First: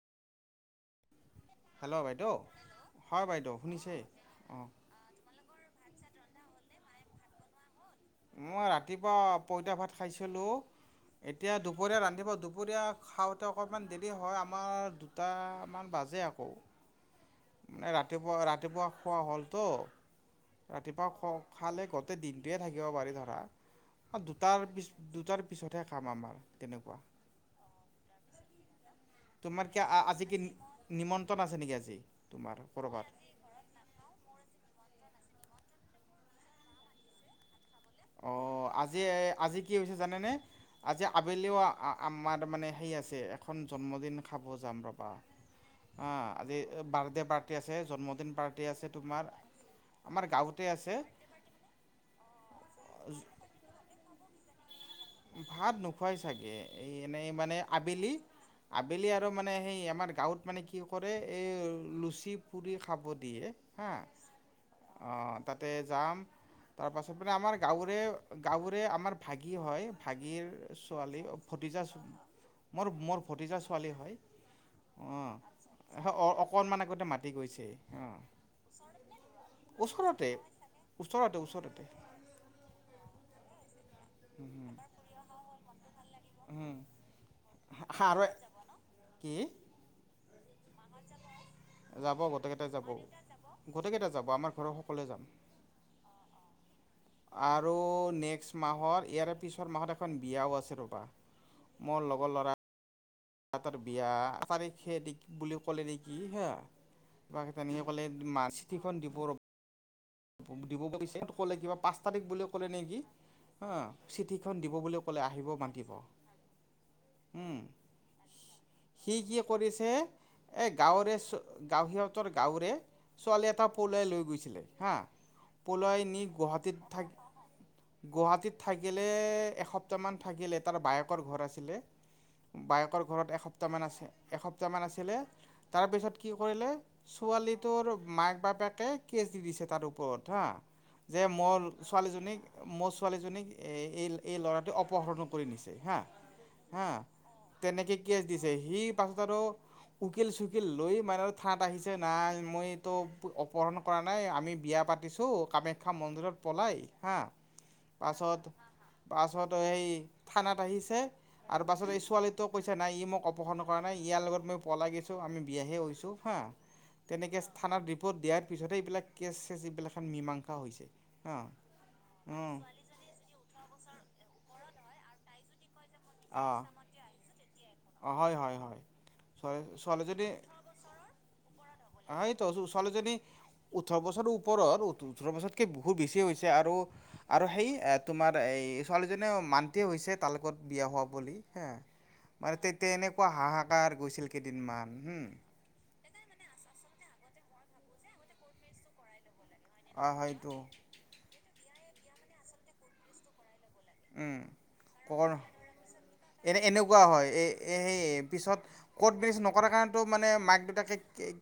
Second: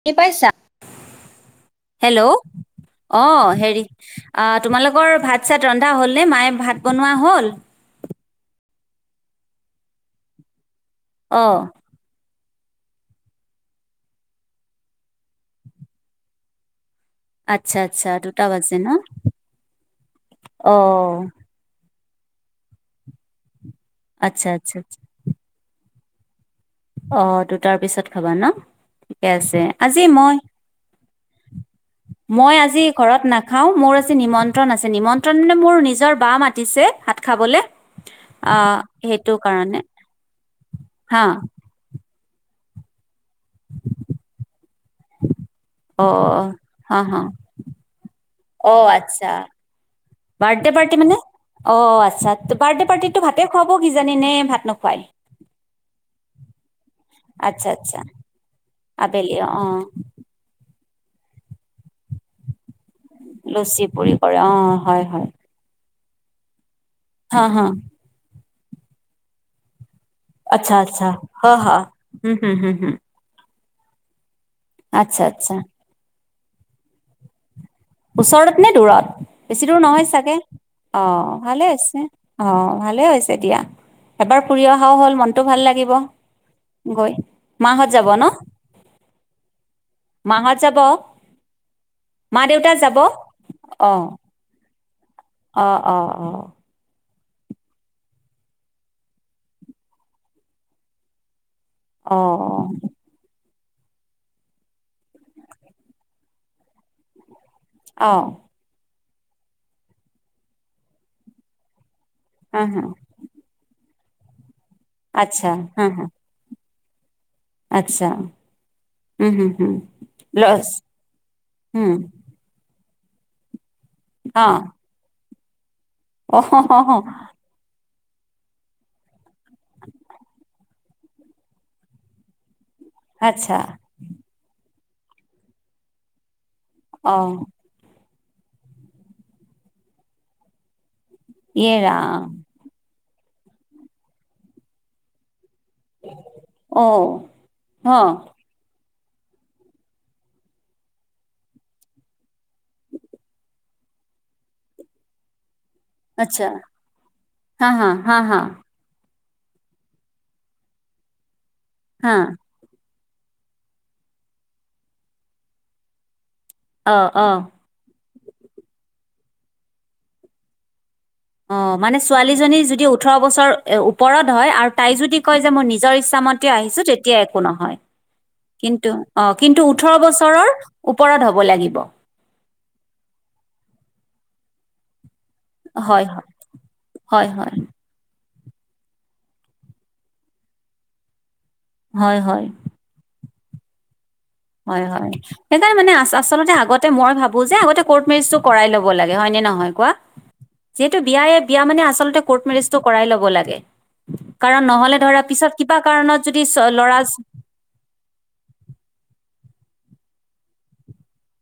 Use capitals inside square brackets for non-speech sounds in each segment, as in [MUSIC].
শুনি পাইছা? হেল্ল'! অ হয় বাইদেউ হেৰি শুনিছে আহ অঁ তোমালোকৰ ভাত চাত ৰন্ধা হ'ল নে মায়ে ভাত বনোৱা হ'ল? মই ৰাতিপুৱা পইতা ভাত খাইছিলো অ এতিয়া দুপৰীয়া ৰান্ধিব দু দুুপুৰীয়া খাওঁতে অকণমান দেৰি হয় আমাৰ দুটামান বাজে আকৌ। আচ্ছা মানে আচ্ছা ৰাতিপুৱা দুটা বাজে ৰাতিপুৱা ন খোৱা হ'ল ত অ ৰাতিপুৱা খ খালে ক'ত? গোটেই দিনটোৱে থাকিব পাৰি ধৰা আচ্ছা দুটাৰ আচ্ছা পিছ আচ্ছা। দুটাৰ পিছতহে খাম আমাৰ। তেনেকুৱা অ দুটাৰ পিছত খাবা ন? ঠিকে আছে তোমাৰ কে আজি মই কি নিমন্ত্ৰণ আছে নেকি আজি মই তোমাৰ আজি ক'ৰবাত? ঘৰত নাখাও মোৰ নিমন্ত্ৰণ আছে নিমন্ত্ৰণ মোৰ নিজৰ বা মাতিছে ভাত খাবলে। অ আজি সেইটো আজি কি কাৰণে হৈছে জানেনে আজি হা আবেলিও আমাৰ মানে সেই আছে এখন জন্মদিন খাব যাম ৰ'বা। অ আজি হা হা বাৰ্থডে' পাৰ্টি আছে জন্মদিন পাৰ্টি অ আছে আচ্ছা তোমাৰ আমাৰ গাঁৱতে বাৰ্থডে আছে পাৰ্টি মানে, অ আচ্ছা। বাৰ্থডে পাৰ্টিতো ভাতে খুৱাব কিজানি নে নোখো ভাত নোখোৱাই চাগে এই এনেই মানে আচ্ছা আচ্ছা আবেলি, আবেলি আৰু মানে সেই আমাৰ গাঁৱত মানে কি কৰে এ লুচি পুৰি খাব দিয়ে লুচি হা পুৰি কৰে অ হয় হয় আহ তাতে যাম, তাৰপাছত মানে হা আমাৰ হা গাঁৱৰে গাঁৱৰে আমাৰ ভাগিন হয়, ভাগীন আচ্ছা আচ্ছা ছোৱালী হা হা ভতিজা হুম হুম হুম মোৰ হুম মোৰ ভতিজা ছোৱালী হয়। আচ্ছা আচ্ছা। অ' অকণমান আগতে মাতি গৈছে। অ' ওচৰত নে দূৰত বেছি দূৰ নহয় ওচৰতে চাগে? অ ওচৰতে ভালে ওচৰতে হৈছে অ ভালে হৈছে দিয়া। এবাৰ ফুৰি অহাও হ'ল মনটো ভাল লাগিব উম, গৈ মাঁ হত যাব আৰু ন? কি? মাঁ হত যাব? যাব মা গোটেইকেইটাই দেউতা যাব গোটেই কেইটা যাব আমাৰ ঘৰৰ সকলোৱে যাম। অ অ অ। আৰু নেক্স মাহত ইয়াৰে পিছৰ মাহত এখন বিয়াও আছে ৰবা অ-অ! [UNINTELLIGIBLE] তাহঁতৰ বিয়া তাৰিখে বুলি ক'লে নেকি হে বা তেনেকে ক'লে অ মা চিঠিখন দিব [UNINTELLIGIBLE] দিব পাৰিছে ক'লে কিবা পাঁচ তাৰিখ বুলি হা ক'লে হা নেকি হা চিঠিত দিব বুলি ক'লে আচ্ছা আহিব, হা মাতিব। হা উম আচ্ছা! সি উম কি হুম হুম কৰিছে এ লছ গাঁৱৰে গাঁওৰে উম [UNINTELLIGIBLE] সিহঁতৰ গাঁৱৰে ছোৱালী এটা পলোৱাই লৈ অ গৈছিলে হা? পলোৱাই নি গুৱাহাটীত অ থাক গুৱাহাটীত থাকিলে এসপ্তাহমান থাকিলে তাৰ বায়েকৰ ঘৰ আছিলে। বায়েকৰ ঘৰত এসপ্তাহমান আছে, এসপ্তাহমান আছিলে তাৰপিছত কি কৰিলে ছোৱালী তোৰ মাক-বাপেকে কেচ দি দিছে তাৰ ওপৰত হা যে মোৰ ছোৱালীজনীক, মোৰ ছোৱালীজনীক এই ল'ৰাটোৱে অপহৰণ কৰি নিছে। হা [INAUDIBLE] বা তেনেকে কেছ দিছে সি পাছত আৰু উকিল-চুকিল লৈ মানে আৰু থানাত আহিছে নাই, মইটো অপহৰণ কৰা নাই আমি বিয়া পাতিছো কামাখ্যা মন্দিৰত আচ্ছা পলাই হা হা হা হা হা পাছত পাছত সেই থানাত আহিছে আৰু পাছত এই হা ছোৱালীটোৱে কৈছে নাই ই মোক অপহৰণ কৰা নাই, ইয়াৰ লগত মই পলাগ গৈছোঁ, আমি বিয়াহে হৈছোঁ হা, অ অ তেনেকৈ স্থানত ৰিপত দিয়াৰ পিছতে এইবিলাক কেচ-চেচ এইবিলাক এখন মীমাংসা হৈছে। অ অঁ মানে ছোৱালীজনী যদি ওঠৰ বছৰ ওপৰত হয় আৰু তাই যদি কয় যে মই নি নিজৰ অ ইচ্ছামতে আহিছো তেতিয়া একো নহয়। অ হয় হয় হয় কিন্তু অঁ কিন্তু ছোৱালী ওঠৰ বছৰৰ ওপৰত হব লাগিব। [UNINTELLIGIBLE] ছোৱালীজনীৰ ওঠৰ বছৰৰো ও ওপৰত ওঠৰ বছৰতকে বহুত হয় বেছি হয় হৈছে আৰু হয় সেই এ তোমাৰ এই ছোৱালীজনীও মান্তিয়ে হৈছে তাৰ লগত বিয়া হোৱা বুলি হা, হয় হয় মানে তেতিয়া এনে কোৱা হাহাকাৰ হৈছিল। হয়-হয় সেইকাৰণে মানে আ-আচলতে আগতে মই ভাবো [UNINTELLIGIBLE] আগতে কৰ্ট মেৰেজটো কৰাই ল'ব লাগে, হয় নে নহয় কোৱা? অঁ হয়তো যিহেতু বিয়া এই বিয়া মানে আচল [UNINTELLIGIBLE] কৰ্ট মেৰেজটো কৰাই ল'ব লাগে। উম! কাৰণ নহ'লে ধৰা [UNINTELLIGIBLE] পিছত কিবা কাৰণত যদি এনে ল'ৰা এনেকুৱা হয় এ সেই পিছত কৰ্ট মেৰেজ নকৰা কাৰণটো মানে মাক-দেউটাকে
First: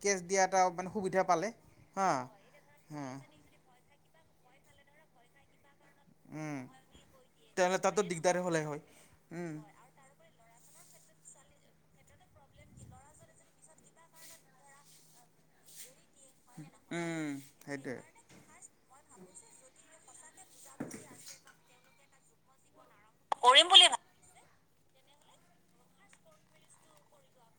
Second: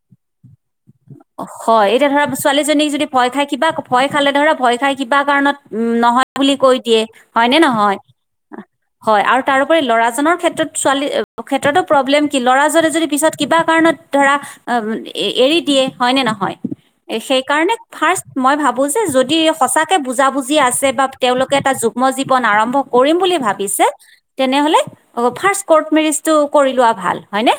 কেছ দিয়া এটা মানে সুবিধা পালে হয় হা এতিয়া ধৰা ছোৱালীজনীক হা যদি ভয় খাই কিবা, ভয় খালে ধৰা, ভয় খাই কিবা কাৰণত উম! নহয় বুলি কৈ দিয়ে হয়নে তেনেহ'লে নহয়? তাতো দিগদাৰে হ'লে হয় আৰু উম তাৰোপৰি ল'ৰাজনৰ ক্ষেত্ৰত ছোৱালী ক্ষেত্ৰতো প্ৰব্লেম কি ল'ৰাজনে যদি পিছত কিবা কাৰণত ধৰা এৰি দিয়ে। হয়নে নহয়? এ উম সেইকাৰণে সেইটোৱে ফাৰ্ষ্ট মই ভাবো যে যদি সঁচাকে বুজাবুজি আছে বা তেওঁলোকে এটা যোক ম জীৱন আৰম্ভ কৰিম বুলি ভাবিছে তেনেহলে ফাষ্ট কৰ্ট মেৰেজটো কৰি লোৱা ভাল হয় নে?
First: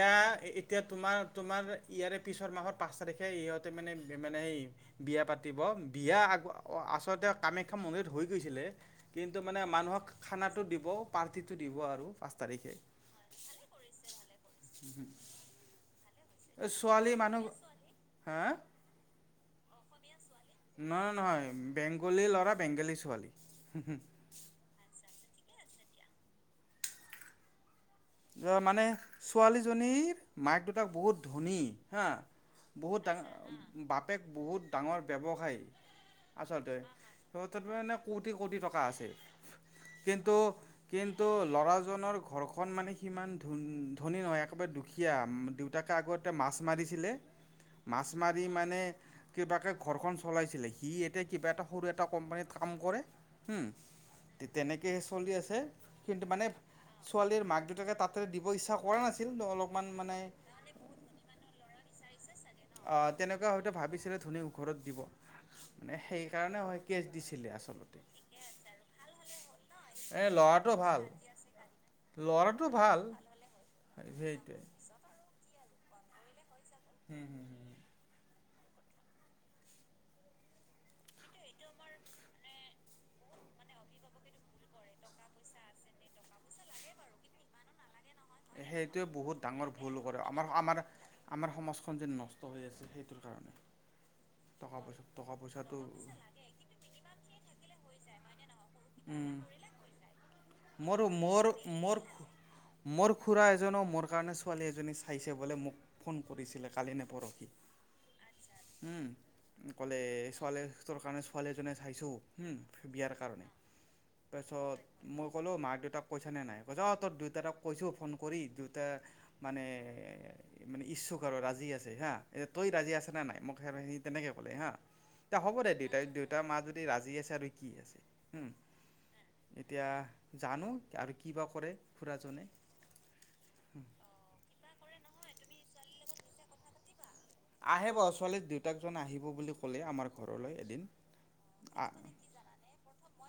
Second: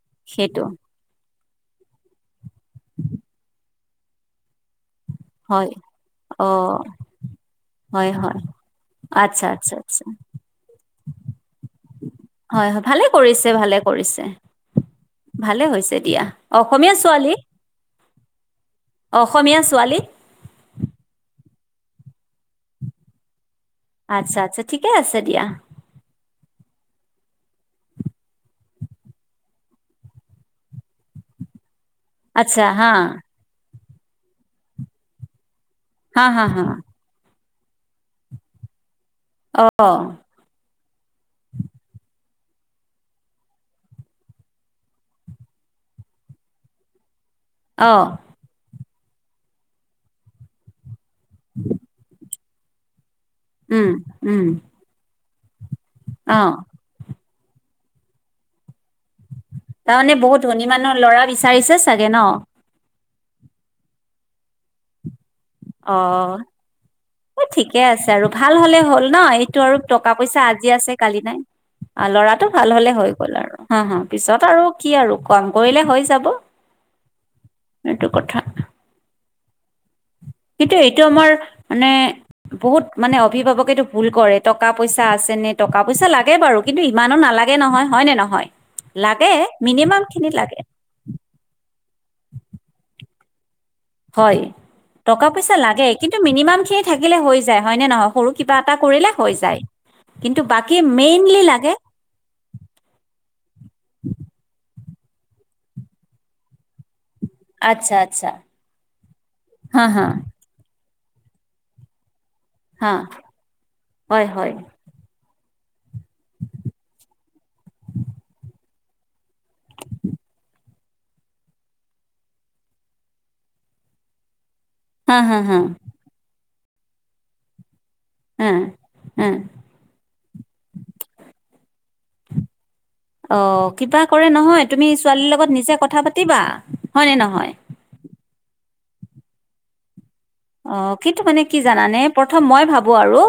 এতিয়া-এতিয়া তোমাৰ-তোমাৰ ইয়াৰে পিছৰ মাহৰ পাঁচ তাৰিখে সিহঁতে মানে-মানে এই বিয়া পাতিব, হয় বিয়া অ' আ-আচলতে কামাখ্যা মন্দিৰত হয় হৈ হয় গৈছিলে কিন্তু আচ্ছা মানে আচ্ছা মানুহ আচ্ছা খানাটো দিব, পাৰ্টিটো দিব আৰু পাঁচ হয় তাৰিখে। হয় ভালে কৰিছে ভালে কৰিছে, ভালে হৈছে দিয়া। অসমীয়া ছোৱালী। হা অসমীয়া ছোৱালী? নহয়-নহয় বেংগলী ল'ৰা, বেংগলী ছোৱালী। আচ্ছা-আচ্ছা ঠিকে আছে দিয়া। মানে ছোৱালীজনীৰ মাক-দেউতাক বহুত ধনী। হা আচ্ছা হা বহুত ডাঙৰ। বাপেক বহুত ডাঙৰ ব্যৱসায়ী। হা-হা-হা ত ত মানে কোটি কোটি টকা আছে। অ' কিন্তু কিন্তু ল'ৰাজনৰ ঘৰখন মানে। ইমান ধন ধনী নহয় একেবাৰে দুখীয়া দেউতাকে আগতে মাছ মাৰিছিলে। অ' মাছ মাৰি মানে কিবাকে ঘৰখন চলাইছিলে সি। কিবা এটা সৰু এটা কোম্পানীত কাম কৰে। উম তেনেকেহে চলি আছে কিন্তু মানে অ' ছোৱালীৰ মাক দেউতাকে। তাতে দিব ইচ্ছা কৰা নাছিল। অলপমান তাৰমানে মানে বহুত ধনী মানুহ ল'ৰা বিচাৰিছে চাগে ন। অ তেনেকুৱা হয়তো ভাবিছিলে ধনী ঘৰত দিব। মানে [UNINTELLIGIBLE] সেইকাৰণে হয় কেছ অ দিছিলে ঠিকে আচলতে আছে আৰু ভাল হলে হ'ল ন এইটো আৰু টকা এই পইচা আজি। ল'ৰাটো ভাল কালি নাই ল'ৰাটো ভাল হলে হৈ গ'ল আৰু পিছত আৰু সেইটোৱে কি আৰু ক। কৰিলে হৈ যাব এইটো কথা। কিন্তু এইটো আমাৰ মানে। বহুত মানে অভিভাৱকেতটো ভুল কৰে টকা পইচা আছে নে টকা পইচা লাগে বাৰু কিন্তু ইমানো নালাগে। লাগে হয়নে নহয়। সেইটোয়ে লাগে বহুত ডাঙৰ ভুল মিনিমাম কৰে খিনি আমাৰ লাগে আমাৰ আমাৰ সমস্যা। খন যেন নষ্ট হৈ আছিল সেইটোৰ কাৰণে। হয়। টকা পইচা লাগে কিন্তু মিনিমাম খিনি থাকিলে হৈ যায় হয়নে নহয় সৰু কিবা এটা কৰিলে হৈ উম যায়। কিন্তু বাকী। মোৰ মেইনলি মোৰ লাগে মোৰ মোৰ খুৰা এজনো মোৰ কাৰণে ছোৱালী। এজনী চাইছে বো মোক ফোন কৰিছিলে কালি ন। আচ্ছা আচ্ছা। উম হা কলে হা ছোৱালী। কাৰ ছোৱালী এজনে চাইছো হা বিয়াৰ কাৰণ হয় হয় তাৰপিছত মই। কলো মা দেউতাক কৈছা নে নাই কৈ য তই দেউতাক কৈছো ফোন কৰি দেউতাই। মানে। মানে ইচ্ছুক আৰু ৰাজি আছে হা এতিয়া তই ৰাজি আছে নে নাই মোক স সি তেনেকে ক'লে হা। হা হা হ'ব দে দেউতাই দেউতাৰ মা যদি ৰাজি আছে আৰু কি আছে। হুম, হে হে। এতিয়া জানো আৰু কিবা কৰে খুৰাজনে। অ' কিবা কৰে নহয় তুমি ছোৱালীৰ লগত নিজে কথা পাতিবা। হয় নে নহয়? আহেব, ছোৱালীৰ দেউতাক জন আহিব বুলি ক'লে আমাৰ ঘৰলৈ এদিন অ' কিন্তু মানে কি জানানে প্ৰথম মই ভাবো আৰু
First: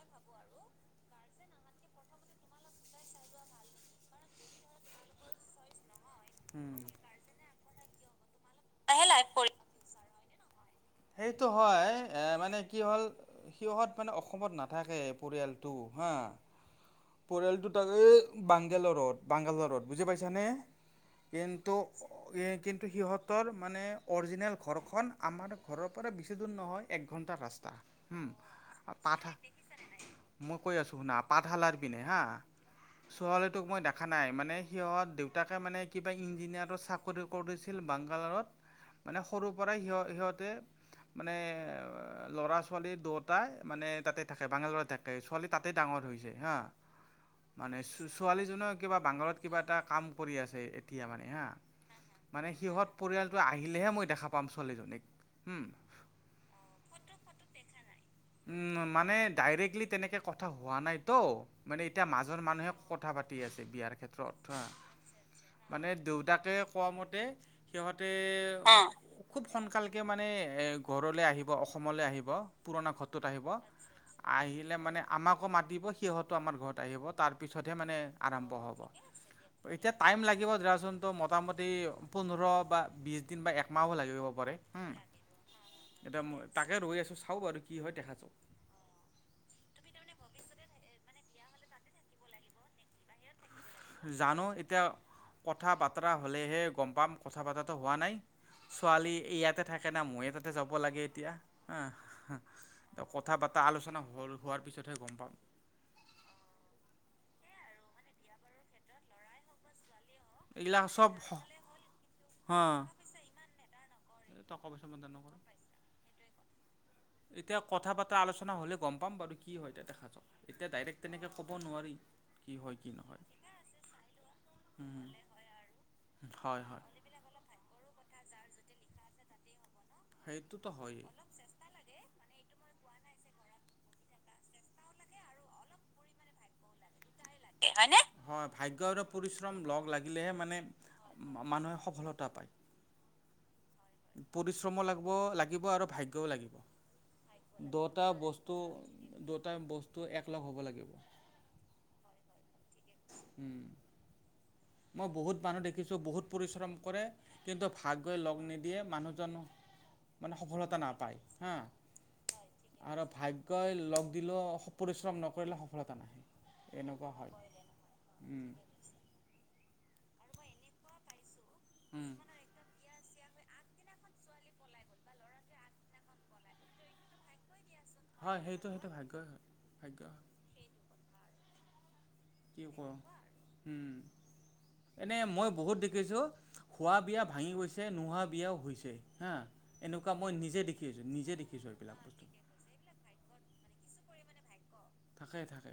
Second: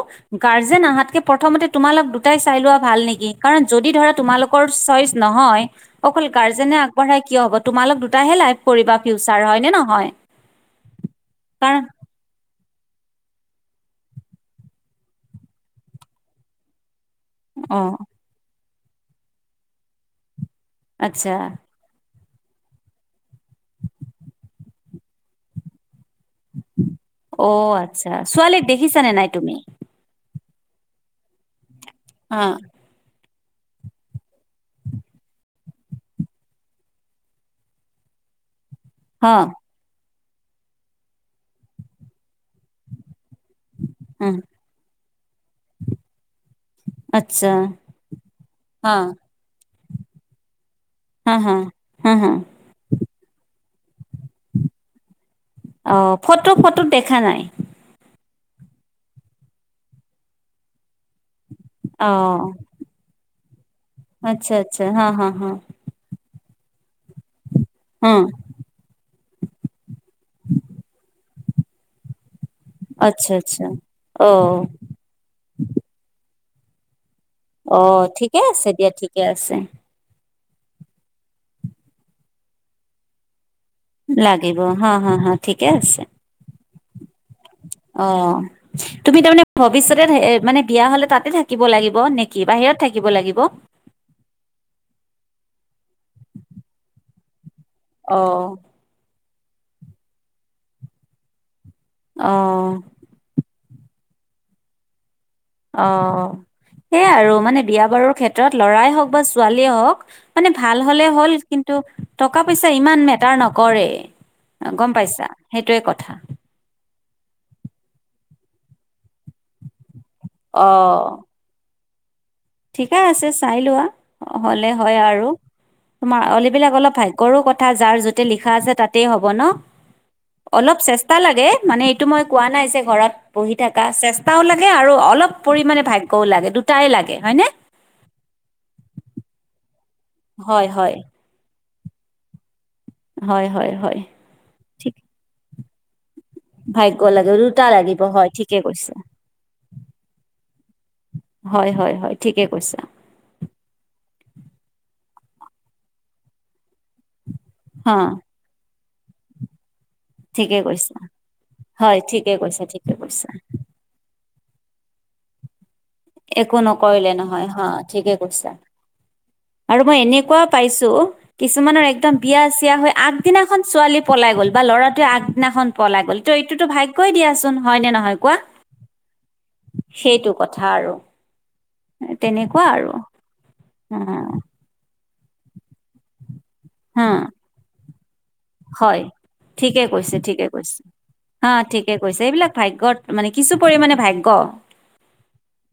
গাৰ্জেন আহাতকে প্ৰথম তোমালোক দুটাই চাই লোৱা ভাল নেকি কাৰণ যদি ধৰা তোমালোকৰ চইচ ন নহয়, অকল গাৰ্জেনে উম, আগবঢ়াই কিয় হব তোমালোক দুটাহে লাইফ কৰিবা ফিউচাৰ হয় নে নহয়? কাৰণ এ মানে কি হল সিহঁত মানে অসমত নাথাকে পৰিয়ালটো হা। [INAUDIBLE] পৰিয়ালটো অ' থাকে বাংগালৰত - বাংগালৰত বুজি পাইছানে? আচ্ছা কিন্তু কিন্তু সিহঁতৰ মানে অৰিজিনেল ঘৰখন আমাৰ ঘৰৰ পৰা বেছি দূৰ নহয় এক ঘন্টা ৰাস্তা। অ' আচ্ছা উম। ছোৱালীক দেখিছানে পাঠ নাই তুমি মই কৈ আছো শুনা পাঠশালাৰ পিনে হা। অ ছোৱালীটোক মই দেখা নাই মানে সিহঁত দেউতাকে মানে কিবা ইঞ্জিনিয়াৰৰ চাকৰি কৰিছিল বাংগালোৰত মানে হ সৰু পৰাই সিহ - সিহঁতে মানে ল'ৰা ছোৱালী দুয়ো টাই মানে তাতে উম থাকে বাংগালোৰত থাকে। ছোৱালী তাতেই ডাঙৰ হৈছে হা। আচ্ছা মানে ছো - ছোৱালীজনীও অ কিবা বাংগলত কিবা এটা কাম কৰি আছে এতিয়া মানে হা মানে সিহঁত পৰিয়ালটো আহিলেহে মই দেখা পাম ছোৱালীজনীক। হুম অ' ফটো - ফটোত দেখা নাই? উম, মানে ডাইৰেক্টলি তেনেকে কথা হোৱা নাই। তৌ মানে এতিয়া মাজৰ অ' মানুহে কথা পাতি আছে। বিয়াৰ ক্ষেত্ৰত আচ্ছা হা আচ্ছা হা হা মানে দেউতাকে কোৱা মতে সিহঁতে, হা অ'। খুব সোনকালকে মানে এ গৰলে আহিব অসমলে আহিব। পুৰণা ঘৰটোত আচ্ছা আহিব। আচ্ছা অ' আহিলে মানে আমাকো মাতিব, সিহঁতো আমাৰ ঘৰত আহিব। তাৰ পিছত হে অ মানে ঠিকে আৰাম্ভ আছে হ'ব। দিয়া ঠিকে আছে এতিয়া টাইম লা লাগিব ধৰাচোন তো মোটামটি পোন্ধৰ বা বিছ দিন বা একমাহো লাগিব পাৰে। হ উম, হ হ, ঠিকে আছে। এতিয়া তাকে ৰৈ আছো। অ' তুমি তাৰমানে ভৱিষ্যতে থা এ মানে বিয়া হ'লে তাতে থাক কিব লাগিব নেকি বাহিৰত থাকিব লাগিব? জানো এতিয়া কথা বাতৰা হলেহে গম পাম কথা পাতা হোৱা নাই, অ ছোৱালী ইয়াতে থাকে না মই এ তাতে যাব লাগে এতিয়া। অ কথা পাতা আলোচনা হ - হোৱাৰ পিছতহে গম পাম। অ' সেয়াই আৰু মানে বিয়া বাৰুৰ ক্ষেত্ৰত ল'ৰাই হওক বা ছোৱালীয়ে হওক মানে ভাল এইগিলাক হলে চব হ'ল কিন্তু টকা হা পইচা ইমান মেটাৰ নকৰে। টকা পইচা গম চিন্তা পাইছা নকৰা। সেইটোৱে কথা। এতিয়া কথা পাতা আলোচনা হলে গম পাম বাৰু কি হয় এতিয়া দেখা যাক। অ এতিয়া ডাইৰেক্ট তেনেকে ক'ব নোৱাৰি। কি হয় কি ঠিকে আছে নহয়। চাই লোৱা হলে হয় আৰু। তোমাৰ হয় অলিবিলাক হয় অলপ ভাগ্যৰো কথা যাৰ য'ত তে লিখা আছে তাতে হ'ব ন! সেইটোতো অলপ হয়েই চেষ্টা লাগে মানে এইটো মই কোৱা নাই যে ঘৰত পঢ়ি থাকা চেষ্টাও লাগে আৰু অলপ পৰিমাণে ভাগ্যও লাগে দুটাই লাগে। হয়নে? হয়নে? হয় ভাগ্য আৰু পৰিশ্ৰম লগ লাগিলেহে মানে হয় হয় মানুহে সফলতা পায়। হয় হয় হয়, ঠিক। থাকিব আৰু ভাগ্যও লাগিব ভাগ্য লাগে দুটা লাগিব দটা হয় বস্তু, ঠিকে কৈছা দুয়োটা বচ তু একলগ হ'ব লাগিব। হয় হয় হয়, ঠিকে কৈছা। উম, মই বহুত মানুহ দেখিছো বহুত পৰিশ্ৰম কৰে। কিন্তু ভাগ হা গৈ লগ নিদিয়ে মানুহজনো মানে ঠিকে সফলতা কৈছা নাপায় হা, হয় ঠিকে কৈছা ঠিকে আৰু কৈছা ভাগ্যই লগ দিলও পৰিশ্ৰম নকৰিলে সফলতা নাহে একো এনেকুৱা নকৰিলে হয় নহয় হা ঠিকে কৈছা। উম, আৰু মই এনেকুৱা পাইছো, কিছুমানৰ একদম কিছুমানৰ বিয়া চিয় হৈ আগ আগদিনাখন ছোৱালী পলাই গ'ল বা ল'ৰাটোৱে আগদিনাখন পলাই গ'ল ত এইটোতো ভাগ্যই দিয়াচোন। হয় নে নহয় কোৱা হয় সেইটো সেইটো ভাগ্যই হয় ভাগ্যয় হয়। সেইটো কথা আৰু কি তেনেকুৱা আৰু কওঁ উম। এনে মই বহুত দেখিছো খোৱা হা বিয়া ভাঙি গৈছে নোহোৱা বিয়াও হৈছে হয় হা। ঠিকে এনেকুৱা কৈছে মই ঠিকে নিজে কৈছে দেখি আছোঁ নিজে হা দেখিছোঁ। ঠিকে এইবিলাক কৈছে বস্তু এইবিলাক ভাগ্যত মানে কিছু পৰিমানে ভাগ্য। থাকে থাকে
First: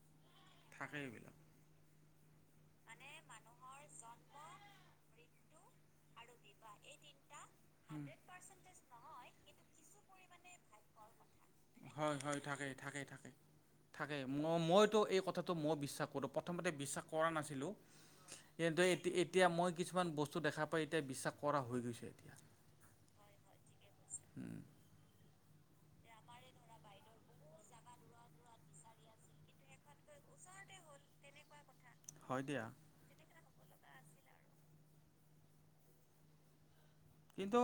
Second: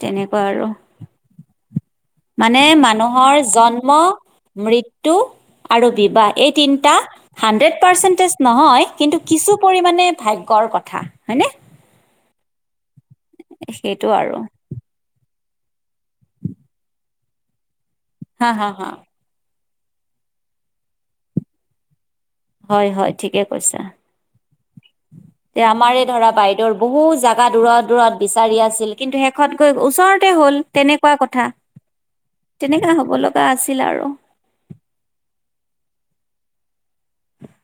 তেনেকুৱা আৰু থাকে এইবিলাক। মানে মানুহৰ জন্ম মৃত্যু আৰু বিবাহ এই তিনিটা হাণ্ড্ৰেড পাৰ্চেণ্টেজ নহয় কিন্তু কিছু পৰিমণে ভাগ্যৰ কথা। হয়নে হয় হয় থাকে থাকে থাকে সেইটো থাকে আৰু ম মইতো এই কথা মই বিশ্বাস কৰা প্ৰথমতে বিশ্বাস কৰা নাছিলো, হা হা কিন্তু হা এ এতিয়া মই কিছুমান বস্তু দেখা পাই এতিয়া বিশ্বাস কৰা হৈ গৈছে। এতিয়া। হয় হয় ঠিকে কৈছা। তে আমাৰে ধৰা বাইদেউৰ বহুত জাগা দূৰত দূৰত বিচাৰি আছিল কিন্তু শেষত গৈ ওচৰতে হ'ল। তেনেকুৱা কথা হয় দিয়া তেনেকা হ'ব লগা আছিল আৰু কিন্তু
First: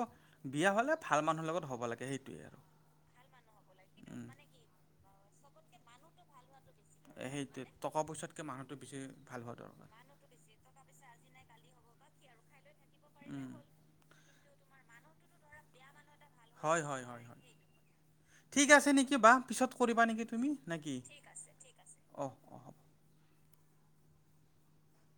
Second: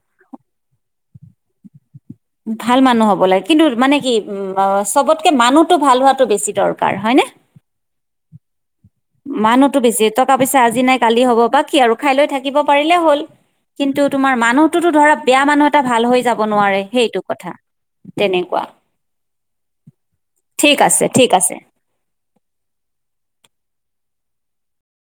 বিয়া হ'লে ভাল মানুহৰ লগত হ'ব লাগে, সেই ভাল মানুহ হ'ব লাগে, কিন্তু মানে কি উম' অ, চবতকে মানুহতো ভাল হোৱাতো বেছি দৰকাৰ। এ সেইটো টকা পইচাতকে মাহ মানুহতো বেছি, টকা-পইচা আজি নাই, কালি হ'ব। বা কি আৰু? খাই লৈ থাকিব পাৰিলে হ'ল। উম। কিন্তু তোমাৰ মানুহতোতো ধৰা বেয়া মানুহ এটা ভাল হৈ যাব নোৱাৰে, হয় হয় সেইটো হয় হয়। কথা। তেনেকুৱা ঠিক আছে নেকি বা, পিছত কৰিবা নেকি তুমি ঠিক নে কি? আছে ঠিক অহ অহ হ'ব। [INAUDIBLE]